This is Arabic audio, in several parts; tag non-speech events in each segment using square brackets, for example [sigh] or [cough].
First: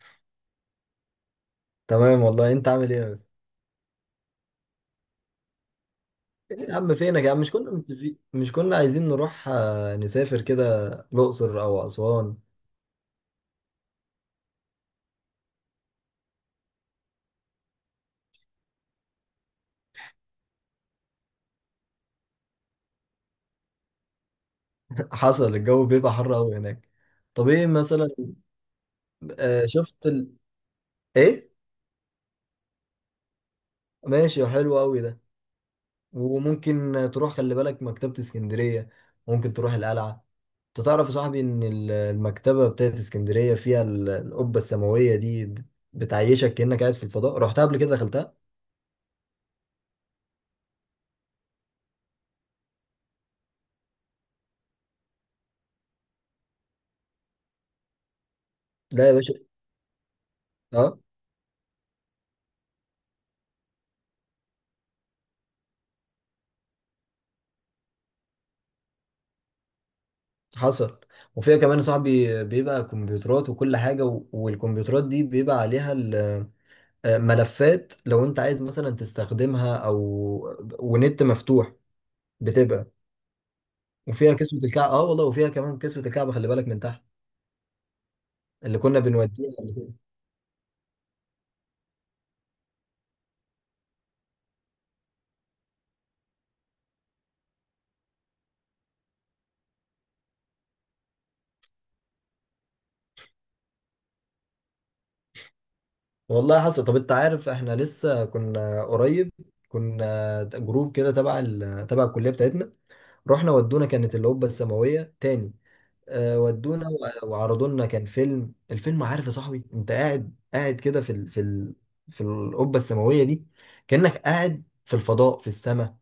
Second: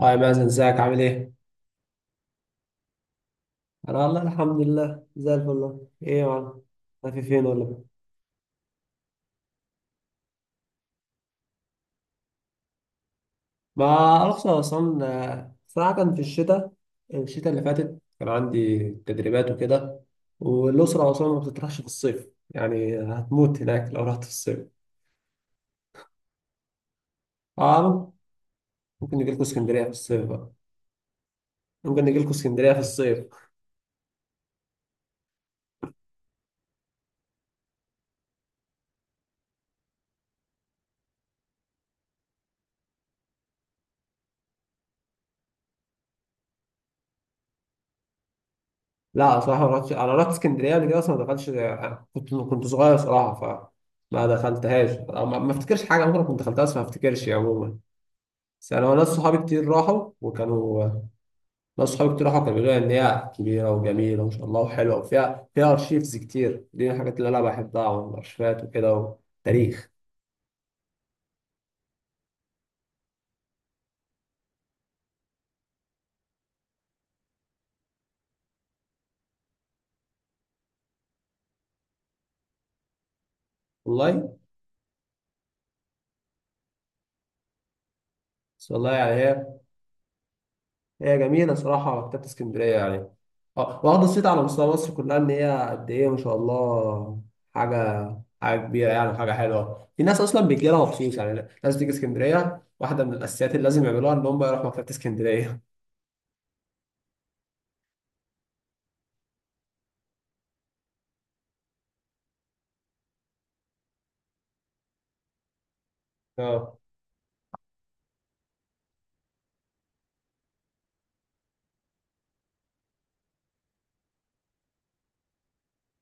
هاي مازن، ازيك عامل ايه؟ تمام والله. انت عامل ايه يا بس؟ انا والله الحمد لله زي الفل والله. ايه يا معلم؟ ايه يا عم؟ ماشي، فينك يا عم؟ فين مش ولا كنا إيه؟ متفقين، مش كنا عايزين نروح، نسافر كده الاقصر او اسوان. ما اعرفش انا اصلا. صراحة كان في الشتاء اللي فاتت كان عندي تدريبات وكده، والأسرة أصلا ما بتطرحش في الصيف، يعني هتموت هناك لو رحت في الصيف. [laughs] حصل. الجو بيبقى حر قوي هناك. طب ايه مثلا؟ اه، ممكن نجي لكم اسكندرية في شفت الصيف بقى. ايه. ممكن نجي لكم اسكندرية في الصيف. ماشي، حلو قوي ده. وممكن تروح، خلي بالك، مكتبة اسكندرية. ممكن تروح القلعة. انت تعرف يا صاحبي ان المكتبة بتاعت اسكندرية فيها القبة السماوية دي بتعيشك كأنك قاعد في الفضاء. رحتها قبل كده؟ دخلتها؟ لا صراحة ما رحتش، أنا رحت اسكندرية قبل كده أصلا ما دخلتش. كنت صغير صراحة، ف ما دخلتهاش أو ما افتكرش حاجه، عمري كنت دخلتها بس ما افتكرش عموما. بس انا لا ناس يا باشا. صحابي كتير راحوا وكانوا. اه، ناس صحابي كتير راحوا كانوا بيقولوا لي ان هي كبيره وجميله وما شاء الله وحلوه، وفيها ارشيفز كتير، دي من الحاجات اللي انا بحبها، والارشيفات وكده، وتاريخ. حصل. وفيها كمان يا صاحبي بيبقى كمبيوترات وكل حاجة، والكمبيوترات دي بيبقى عليها ملفات لو انت عايز مثلا تستخدمها او ونت مفتوح، بتبقى. وفيها والله. كسوة الكعب، اه والله، وفيها كمان كسوة الكعب، خلي بالك، من تحت بس اللي والله كنا يعني هي، بنوديها قبل كده. جميله صراحه مكتبه اسكندريه يعني. اه، واخده صيت على مستوى مصر كلها، ان هي قد ايه ما شاء الله. حاجه، حاجه كبيره يعني، حاجه حلوه، في ناس اصلا بتجي لها مخصوص، يعني ناس بتيجي اسكندريه واحده من الاساسيات اللي لازم يعملوها ان هم يروحوا مكتبه اسكندريه. والله حصل. طب انت عارف احنا لسه كنا قريب، كنا جروب كده تبع تبع الكلية بتاعتنا، رحنا ودونا، كانت اللي هوبا السماوية تاني. اه. ودونا وعرضوا لنا، كان فيلم، الفيلم، عارف يا صاحبي، انت قاعد قاعد كده في القبه السماويه دي، كانك قاعد في الفضاء، في السماء،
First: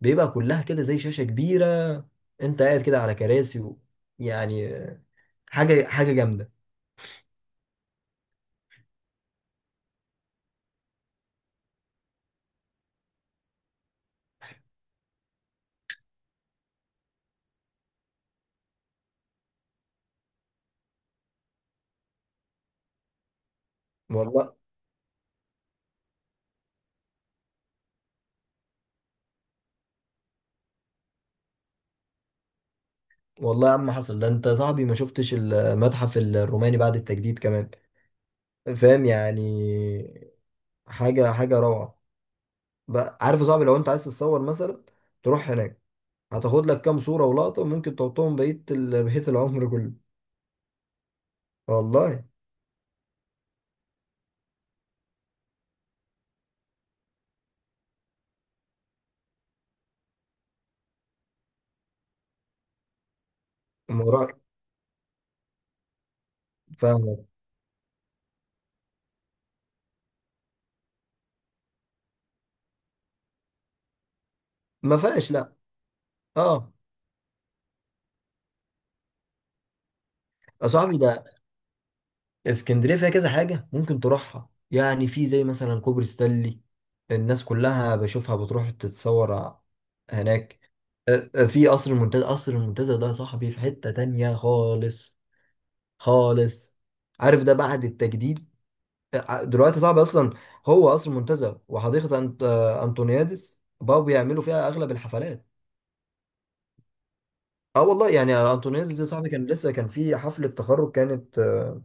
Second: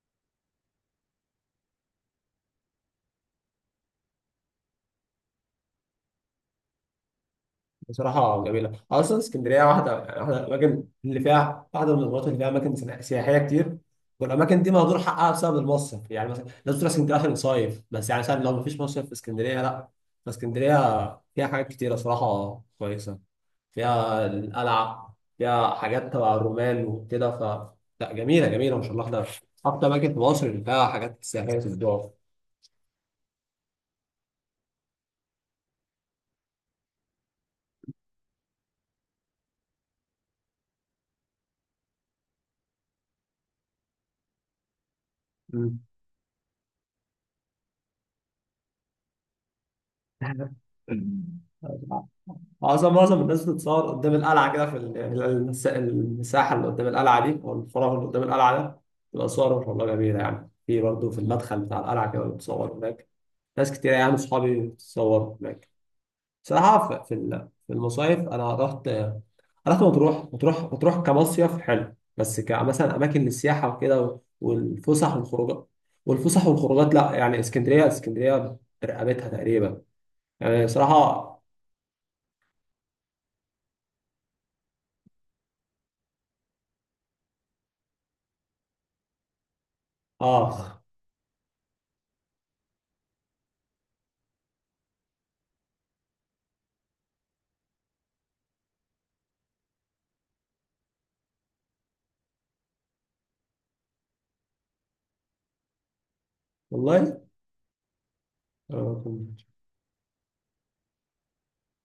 بيبقى كلها كده زي شاشه كبيره، انت قاعد كده على كراسي يعني، حاجه حاجه جامده، بصراحة جميلة أصلا اسكندرية، واحدة يعني، واحدة من الأماكن اللي فيها، واحدة من المناطق اللي فيها أماكن سياحية كتير. والأماكن دي مهدور حقها بسبب المصيف، يعني مثلا الناس بتروح اسكندرية عشان تصيف بس، يعني مثلا لو مفيش مصيف في اسكندرية لأ. فاسكندرية فيها حاجات كتيرة صراحة كويسة. فيها والله. القلعة، فيها حاجات تبع الرومان وكده ف لأ جميلة جميلة ما شاء الله ده أكتر أماكن في مصر اللي فيها حاجات سياحية في الدول. والله يا عم حصل. ده انت يا صاحبي ما شفتش المتحف الروماني بعد التجديد كمان، فاهم يعني؟ حاجه حاجه روعه. بقى عارف يا صاحبي، لو انت عايز تتصور مثلا، تروح هناك، هتاخد لك كام صورة ولقطة ممكن تحطهم بقية بقية العمر كله، [laughs] والله. معظم الناس بتتصور قدام القلعة كده، يعني المساحة اللي قدام القلعة دي، أو الفراغ اللي قدام القلعة ده، تبقى صور والله جميلة. يعني في برضه، في المدخل بتاع القلعة كده بتصور هناك. ناس كتير يعني الموضوع، أصحابي بتصور هناك. بصراحة في فاهمك. في المصايف أنا رحت. رحت مطروح، مطروح كمصيف حلو بس، كمثلا أماكن للسياحة وكده ما والفسح فيهاش، لا. والخروجات، اه، لا يعني اسكندرية برقبتها تقريبا يا يعني صاحبي، ده صراحة. اسكندرية فيها كذا حاجة ممكن تروحها. يعني في زي مثلا كوبري ستانلي، الناس كلها بشوفها بتروح تتصور هناك. آه، في قصر المنتزه. قصر المنتزه ده يا صاحبي في حتة تانية خالص، خالص. عارف ده بعد التجديد، دلوقتي صعب اصلا. هو قصر منتزه وحديقه انطونيادس، بقوا بيعملوا فيها اغلب الحفلات. والله. اه والله. يعني انطونيادس آه، دي، صاحبي كان فهمت. لسه كان في حفله تخرج، كانت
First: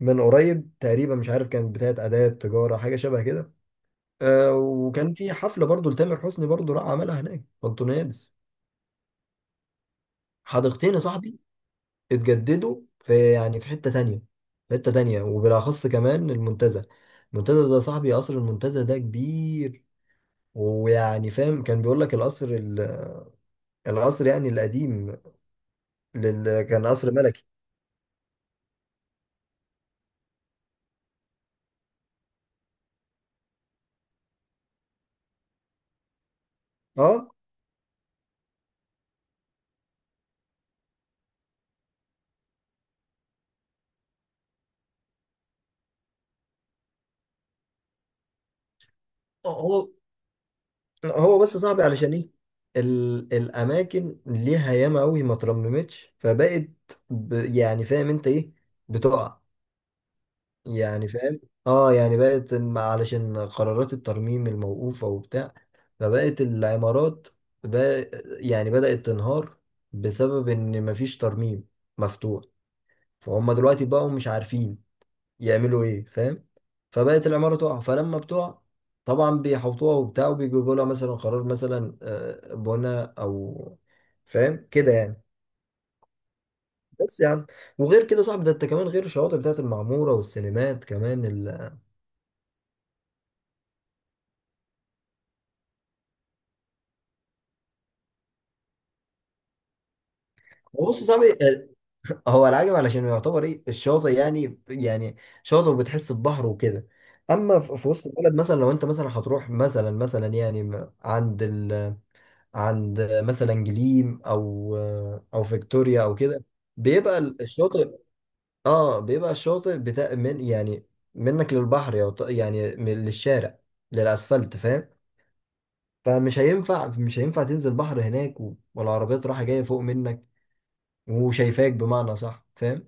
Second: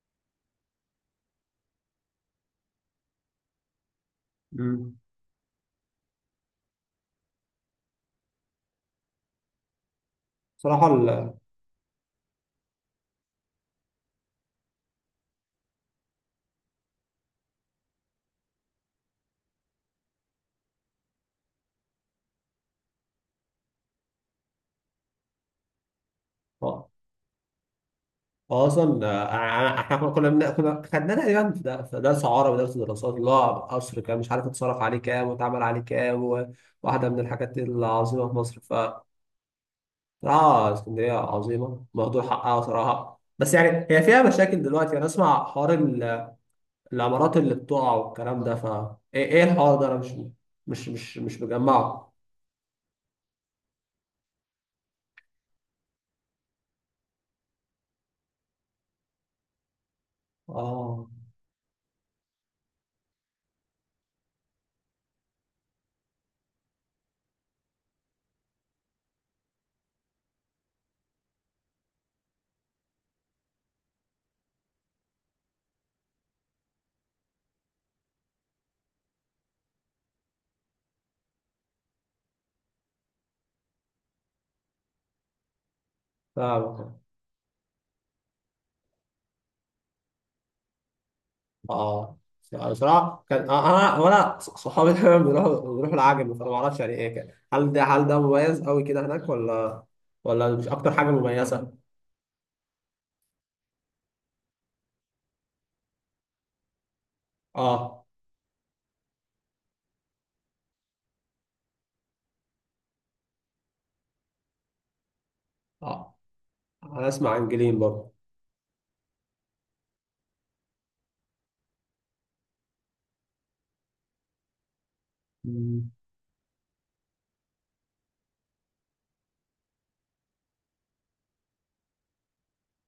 من قريب تقريبا، مش عارف كانت بتاعه اداب تجاره، حاجه شبه كده، مم. وكان في حفله برضو لتامر حسني، برضو راح عملها هناك في انطونيادس. بصراحة حديقتين يا ال صاحبي اتجددوا، في يعني في حته تانية، في حته تانية. وبالاخص كمان المنتزه. المنتزه ده يا صاحبي، قصر المنتزه ده كبير، ويعني فاهم، كان بيقول لك القصر القصر يعني القديم، كان آه، قصر ملكي. أصلا إحنا كنا خدناه تقريبا في في درس عربي ودرس دراسات، اللي هو قصر كان مش عارف اتصرف عليه كام واتعمل عليه كام، وواحدة من اه. الحاجات العظيمة في مصر. فبصراحة اسكندرية عظيمة مهدور حقها صراحة، بس يعني هي فيها مشاكل دلوقتي. أنا أسمع حوار العمارات اللي بتقع والكلام ده، فا إيه، إيه الحوار ده؟ هو أنا مش مش مش هو مش بس صعب، مجمعه. علشان ايه؟ الاماكن ليها ياما قوي ما ترممتش، فبقت يعني فاهم انت ايه، بتقع، آه يعني فاهم. اه، يعني بقت علشان قرارات الترميم الموقوفة وبتاع، فبقت العمارات بقى يعني بدأت تنهار، بسبب ان مفيش ترميم مفتوح. فهم دلوقتي بقوا مش عارفين يعملوا ايه، فاهم؟ فبقت العمارة تقع، فلما بتقع، طبعا بيحوطوها وبتاع، وبيجيبوا لها مثلا قرار مثلا، بنى او، فاهم كده يعني، فاهم. بس يعني. وغير كده صاحبي، ده انت كمان غير الشواطئ بتاعت المعمورة والسينمات كمان اه بصراحه كان، انا وانا صحابي [laughs] دايما بيروحوا العجمي، فانا ما اعرفش يعني ايه كان، هل ده مميز قوي كده هناك، ولا مش [laughs] اكتر بص يا حاجه صاحبي، مميزه؟ [laughs] هو العجب علشان يعتبر ايه الشاطئ، يعني شاطئ، وبتحس ببحر وكده. اما في اه. وسط البلد مثلا، لو انت مثلا هتروح مثلا، يعني عند عند مثلا جليم، او او فيكتوريا او اه كده، انا بيبقى اسمع عن جليم الشاطئ. برضه. اه، بيبقى الشاطئ بتاع من يعني منك للبحر، يعني للشارع، للاسفلت، فاهم؟ مم. فمش هينفع، مش هينفع تنزل بحر هناك، والعربيات رايحه جايه فوق منك وشايفاك، بمعنى صح، فاهم؟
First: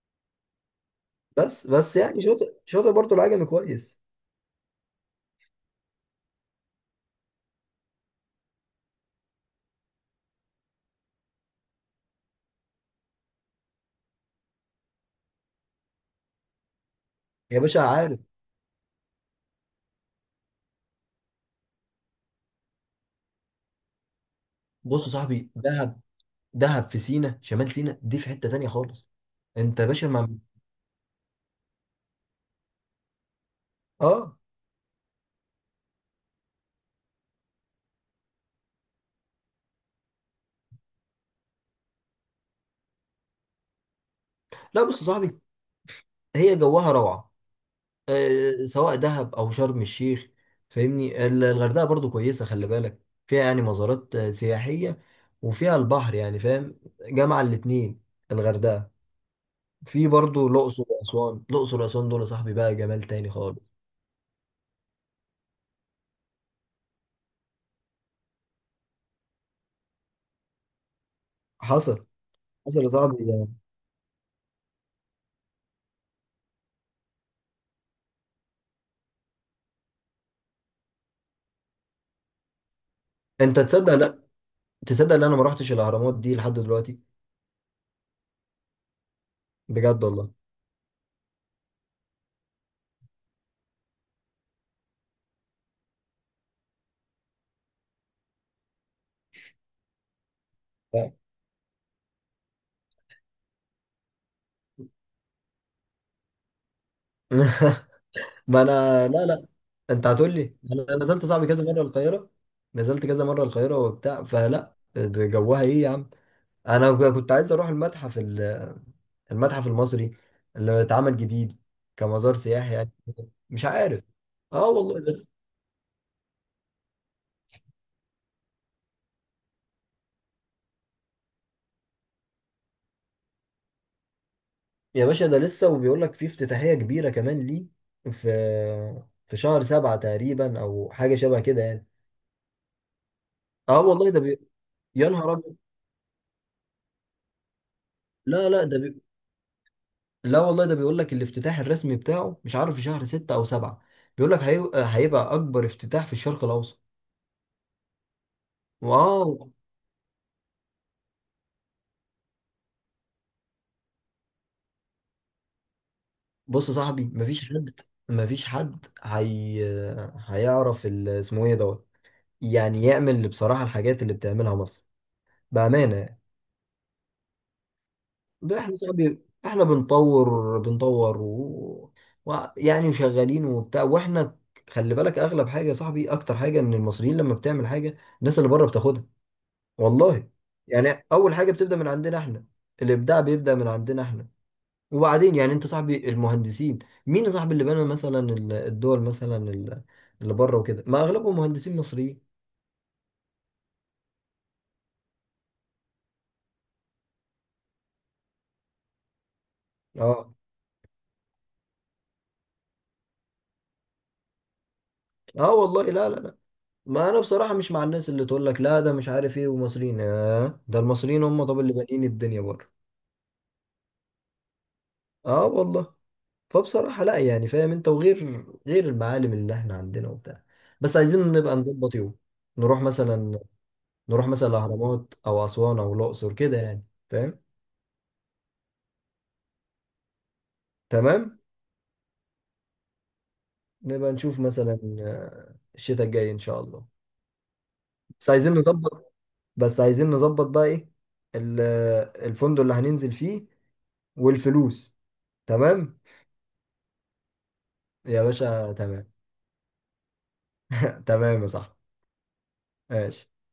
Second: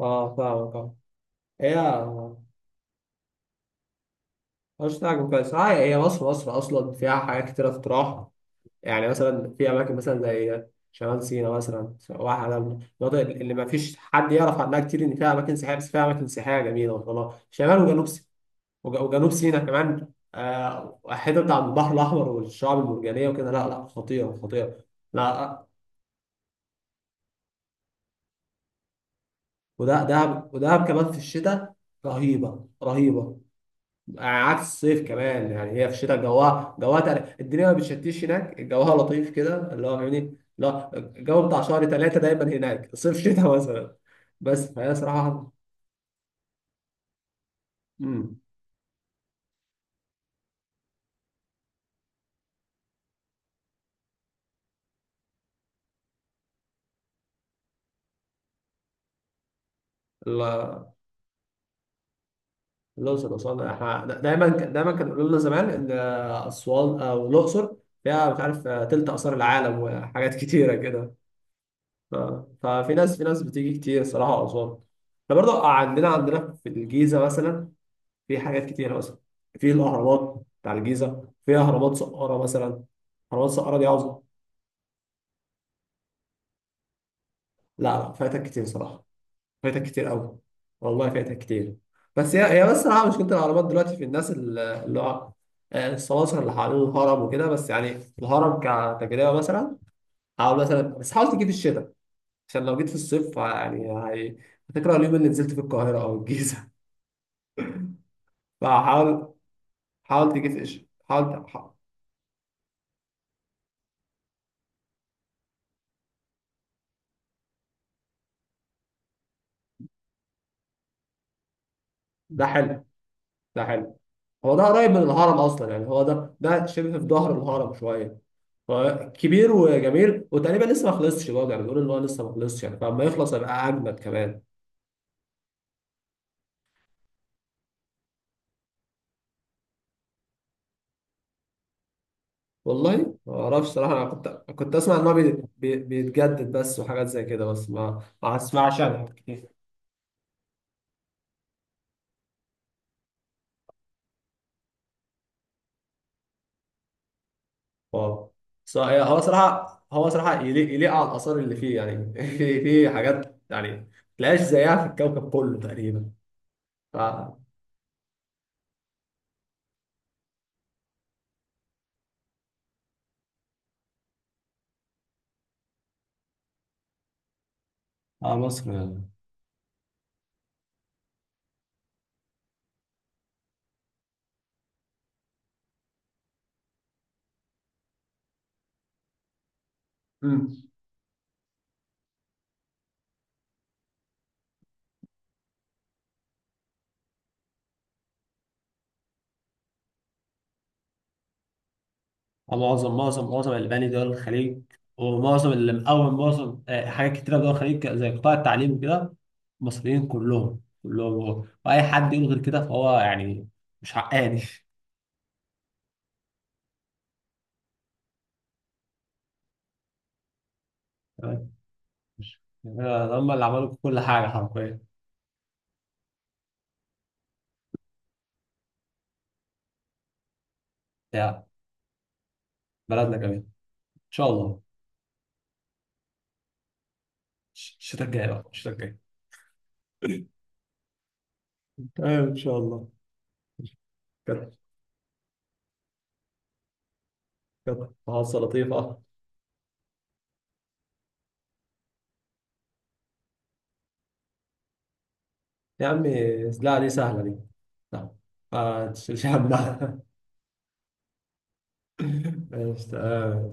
اه فاهمك اه. بس هي بس يعني شاطئ، شاطئ برضه العجمي كويس. مش تعجب كويس، اه هي مصر اصلا فيها حاجات كتيره تتراح. يعني مثلا في اماكن مثلا زي شمال سيناء مثلا، واحدة من المناطق اللي ما فيش حد يعرف عنها كتير، ان فيها اماكن سياحيه، بس فيها اماكن سياحيه جميله والله. يا شمال باشا وجنوب، عارف، وجنوب سيناء كمان. الحتة بتاع البحر الأحمر والشعاب المرجانية وكده، لا لا خطيرة خطيرة. بص يا لا. صاحبي، دهب. دهب في سينا، شمال سينا دي في حته تانيه خالص. انت يا وده باشا ما، دهب، ودهب كمان في الشتاء رهيبة رهيبة. اه، يعني عكس الصيف كمان، يعني هي في الشتاء جواها، الدنيا ما بتشتيش هناك، جواها لطيف كده اللي هو فاهمني، لا الجو بتاع شهر ثلاثة دايما هناك صيف شتاء مثلا، بس لا، فهي بص يا صاحبي، صراحة. هي جواها روعة، مم. سواء دهب أو شرم الشيخ، فاهمني؟ الغردقة برضو كويسة، خلي بالك فيها يعني مزارات سياحية، وفيها البحر، يعني فاهم، جامعة الاتنين الغردقة. في برضو الأقصر وأسوان. الأقصر وأسوان دول يا صاحبي بقى جمال تاني الأقصر وأسوان، خالص. احنا دايما دايما كانوا يقولوا لنا زمان إن أسوان أو الأقصر فيها مش عارف، تلت آثار العالم وحاجات [laughs] كتيرة كده. حصل. ف- حصل يا ففي ناس، في صاحبي ناس يعني. بتيجي كتير صراحة أسوان. احنا برضو عندنا، في الجيزة مثلا في حاجات كتيرة مثلا، في الأهرامات بتاع الجيزة، في أهرامات سقارة مثلا. أهرامات أنت سقارة دي تصدق؟ لا، عظمة. تصدق إن أنا ما رحتش الأهرامات دي لحد دلوقتي، لا لا فايتك كتير صراحة، فايتك بجد كتير والله؟ قوي. والله فايتك كتير. بس هي، بس صراحة مشكلة العربات دلوقتي، في الناس اللي هو، السماسرة اللي حوالين الهرم وكده، بس يعني الهرم كتجربة مثلا، حاول مثلا، بس حاول تجي في الشتاء، عشان لو جيت في الصيف يعني، هتكره اليوم اللي نزلت في القاهرة أو الجيزة. [laughs] [laughs] ما أنا، لا فحاول، لا، انت حاول هتقول لي تجي في يعني، الش- انا نزلت صاحبي كذا مره القاهره، نزلت كذا مره القاهره وبتاع، فلا، ده جوها ايه يا عم. انا كنت عايز اروح المتحف المتحف المصري اللي اتعمل جديد كمزار ده سياحي حلو. يعني، ده مش حلو. عارف. هو ده اه قريب من والله. بس الهرم أصلا يعني، هو ده شبه في ظهر الهرم شوية، فكبير وجميل، وتقريبا لسه ما خلصش برضه، يعني بيقولوا ان هو لسه ما خلصش، يعني فلما يخلص هيبقى اجمد كمان. يا باشا، ده لسه، وبيقول لك في افتتاحيه كبيره كمان ليه، في في شهر سبعة تقريبا، او حاجه شبه كده يعني. والله ما اعرفش اه صراحه، انا والله، كنت، اسمع ان يا هو، نهار ابيض. بيتجدد بس وحاجات زي كده، بس ما لا لا، اسمعش عن حاجات كتير. لا والله، ده بيقول لك الافتتاح الرسمي بتاعه، مش عارف، في شهر ستة أو سبعة، بيقول لك هيبقى أكبر افتتاح في الشرق الأوسط. اه، هو واو. صراحه، يليق، على الاثار اللي فيه يعني. [laughs] في حاجات يعني ما تلاقيش زيها في الكوكب كله تقريبا. بص يا ف صاحبي مفيش حد، مفيش حد هي... هيعرف اسمه إيه، دوت، يعني يعمل اللي، بصراحة الحاجات اللي بتعملها مصر، بأمانة يعني، ده إحنا يا مصر. صاحبي، إحنا بنطور، يعني وشغالين وبتاع، وإحنا خلي بالك، أغلب حاجة يا صاحبي، أكتر حاجة، إن المصريين لما بتعمل حاجة، الناس اللي بره بتاخدها، والله. مم. يعني اول حاجه بتبدا من عندنا احنا، الابداع بيبدا من عندنا احنا، وبعدين يعني انت صاحبي، المهندسين، مين يا صاحبي اللي بنى مثلا الدول مثلا اللي بره وكده، ما اغلبهم مهندسين مصريين. معظم الألباني دول الخليج، ومعظم اللي مقوم، معظم حاجات كتيرة في دول الخليج زي قطاع التعليم وكده، مصريين اه. كلهم كلهم هو. وأي حد يقول غير كده فهو يعني مش حقاني. اه والله، لا لا لا، ما انا بصراحه مش مع الناس اللي تقول لك لا، ده مش عارف ايه، ومصريين، ده المصريين هم تمام؟ طب اللي بانيين الدنيا بره. يعني هم اللي عملوا كل حاجة حرفيا. اه والله. فبصراحه لا، يعني فاهم انت، وغير، غير المعالم اللي احنا عندنا وبتاع، بس عايزين بتاع نبقى نظبط يوم نروح بلدنا كمان مثلا، إن نروح شاء مثلا الله. الاهرامات او اسوان او الاقصر كده يعني، فاهم؟ الشتاء الجاي بقى، الشتاء الجاي تمام. تمام إن شاء الله. نبقى نشوف كده، مثلا، الشتاء الجاي ان شاء الله. كده بس محادثة عايزين لطيفة. نظبط. بس عايزين نظبط بقى ايه، ال- الفندق اللي هننزل فيه، والفلوس. يا تمام عمي لا دي سهلة دي، لا يا باشا، ما تمام. تشيلش همها. تمام يا صاحبي. [laughs] ماشي ماشي. تمام.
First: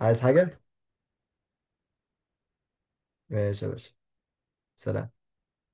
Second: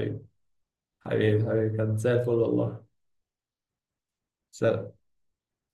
عايز حاجة؟ حبيبي حبيبي كان زي الفل والله. ماشي يا باشا، سلام. سلام.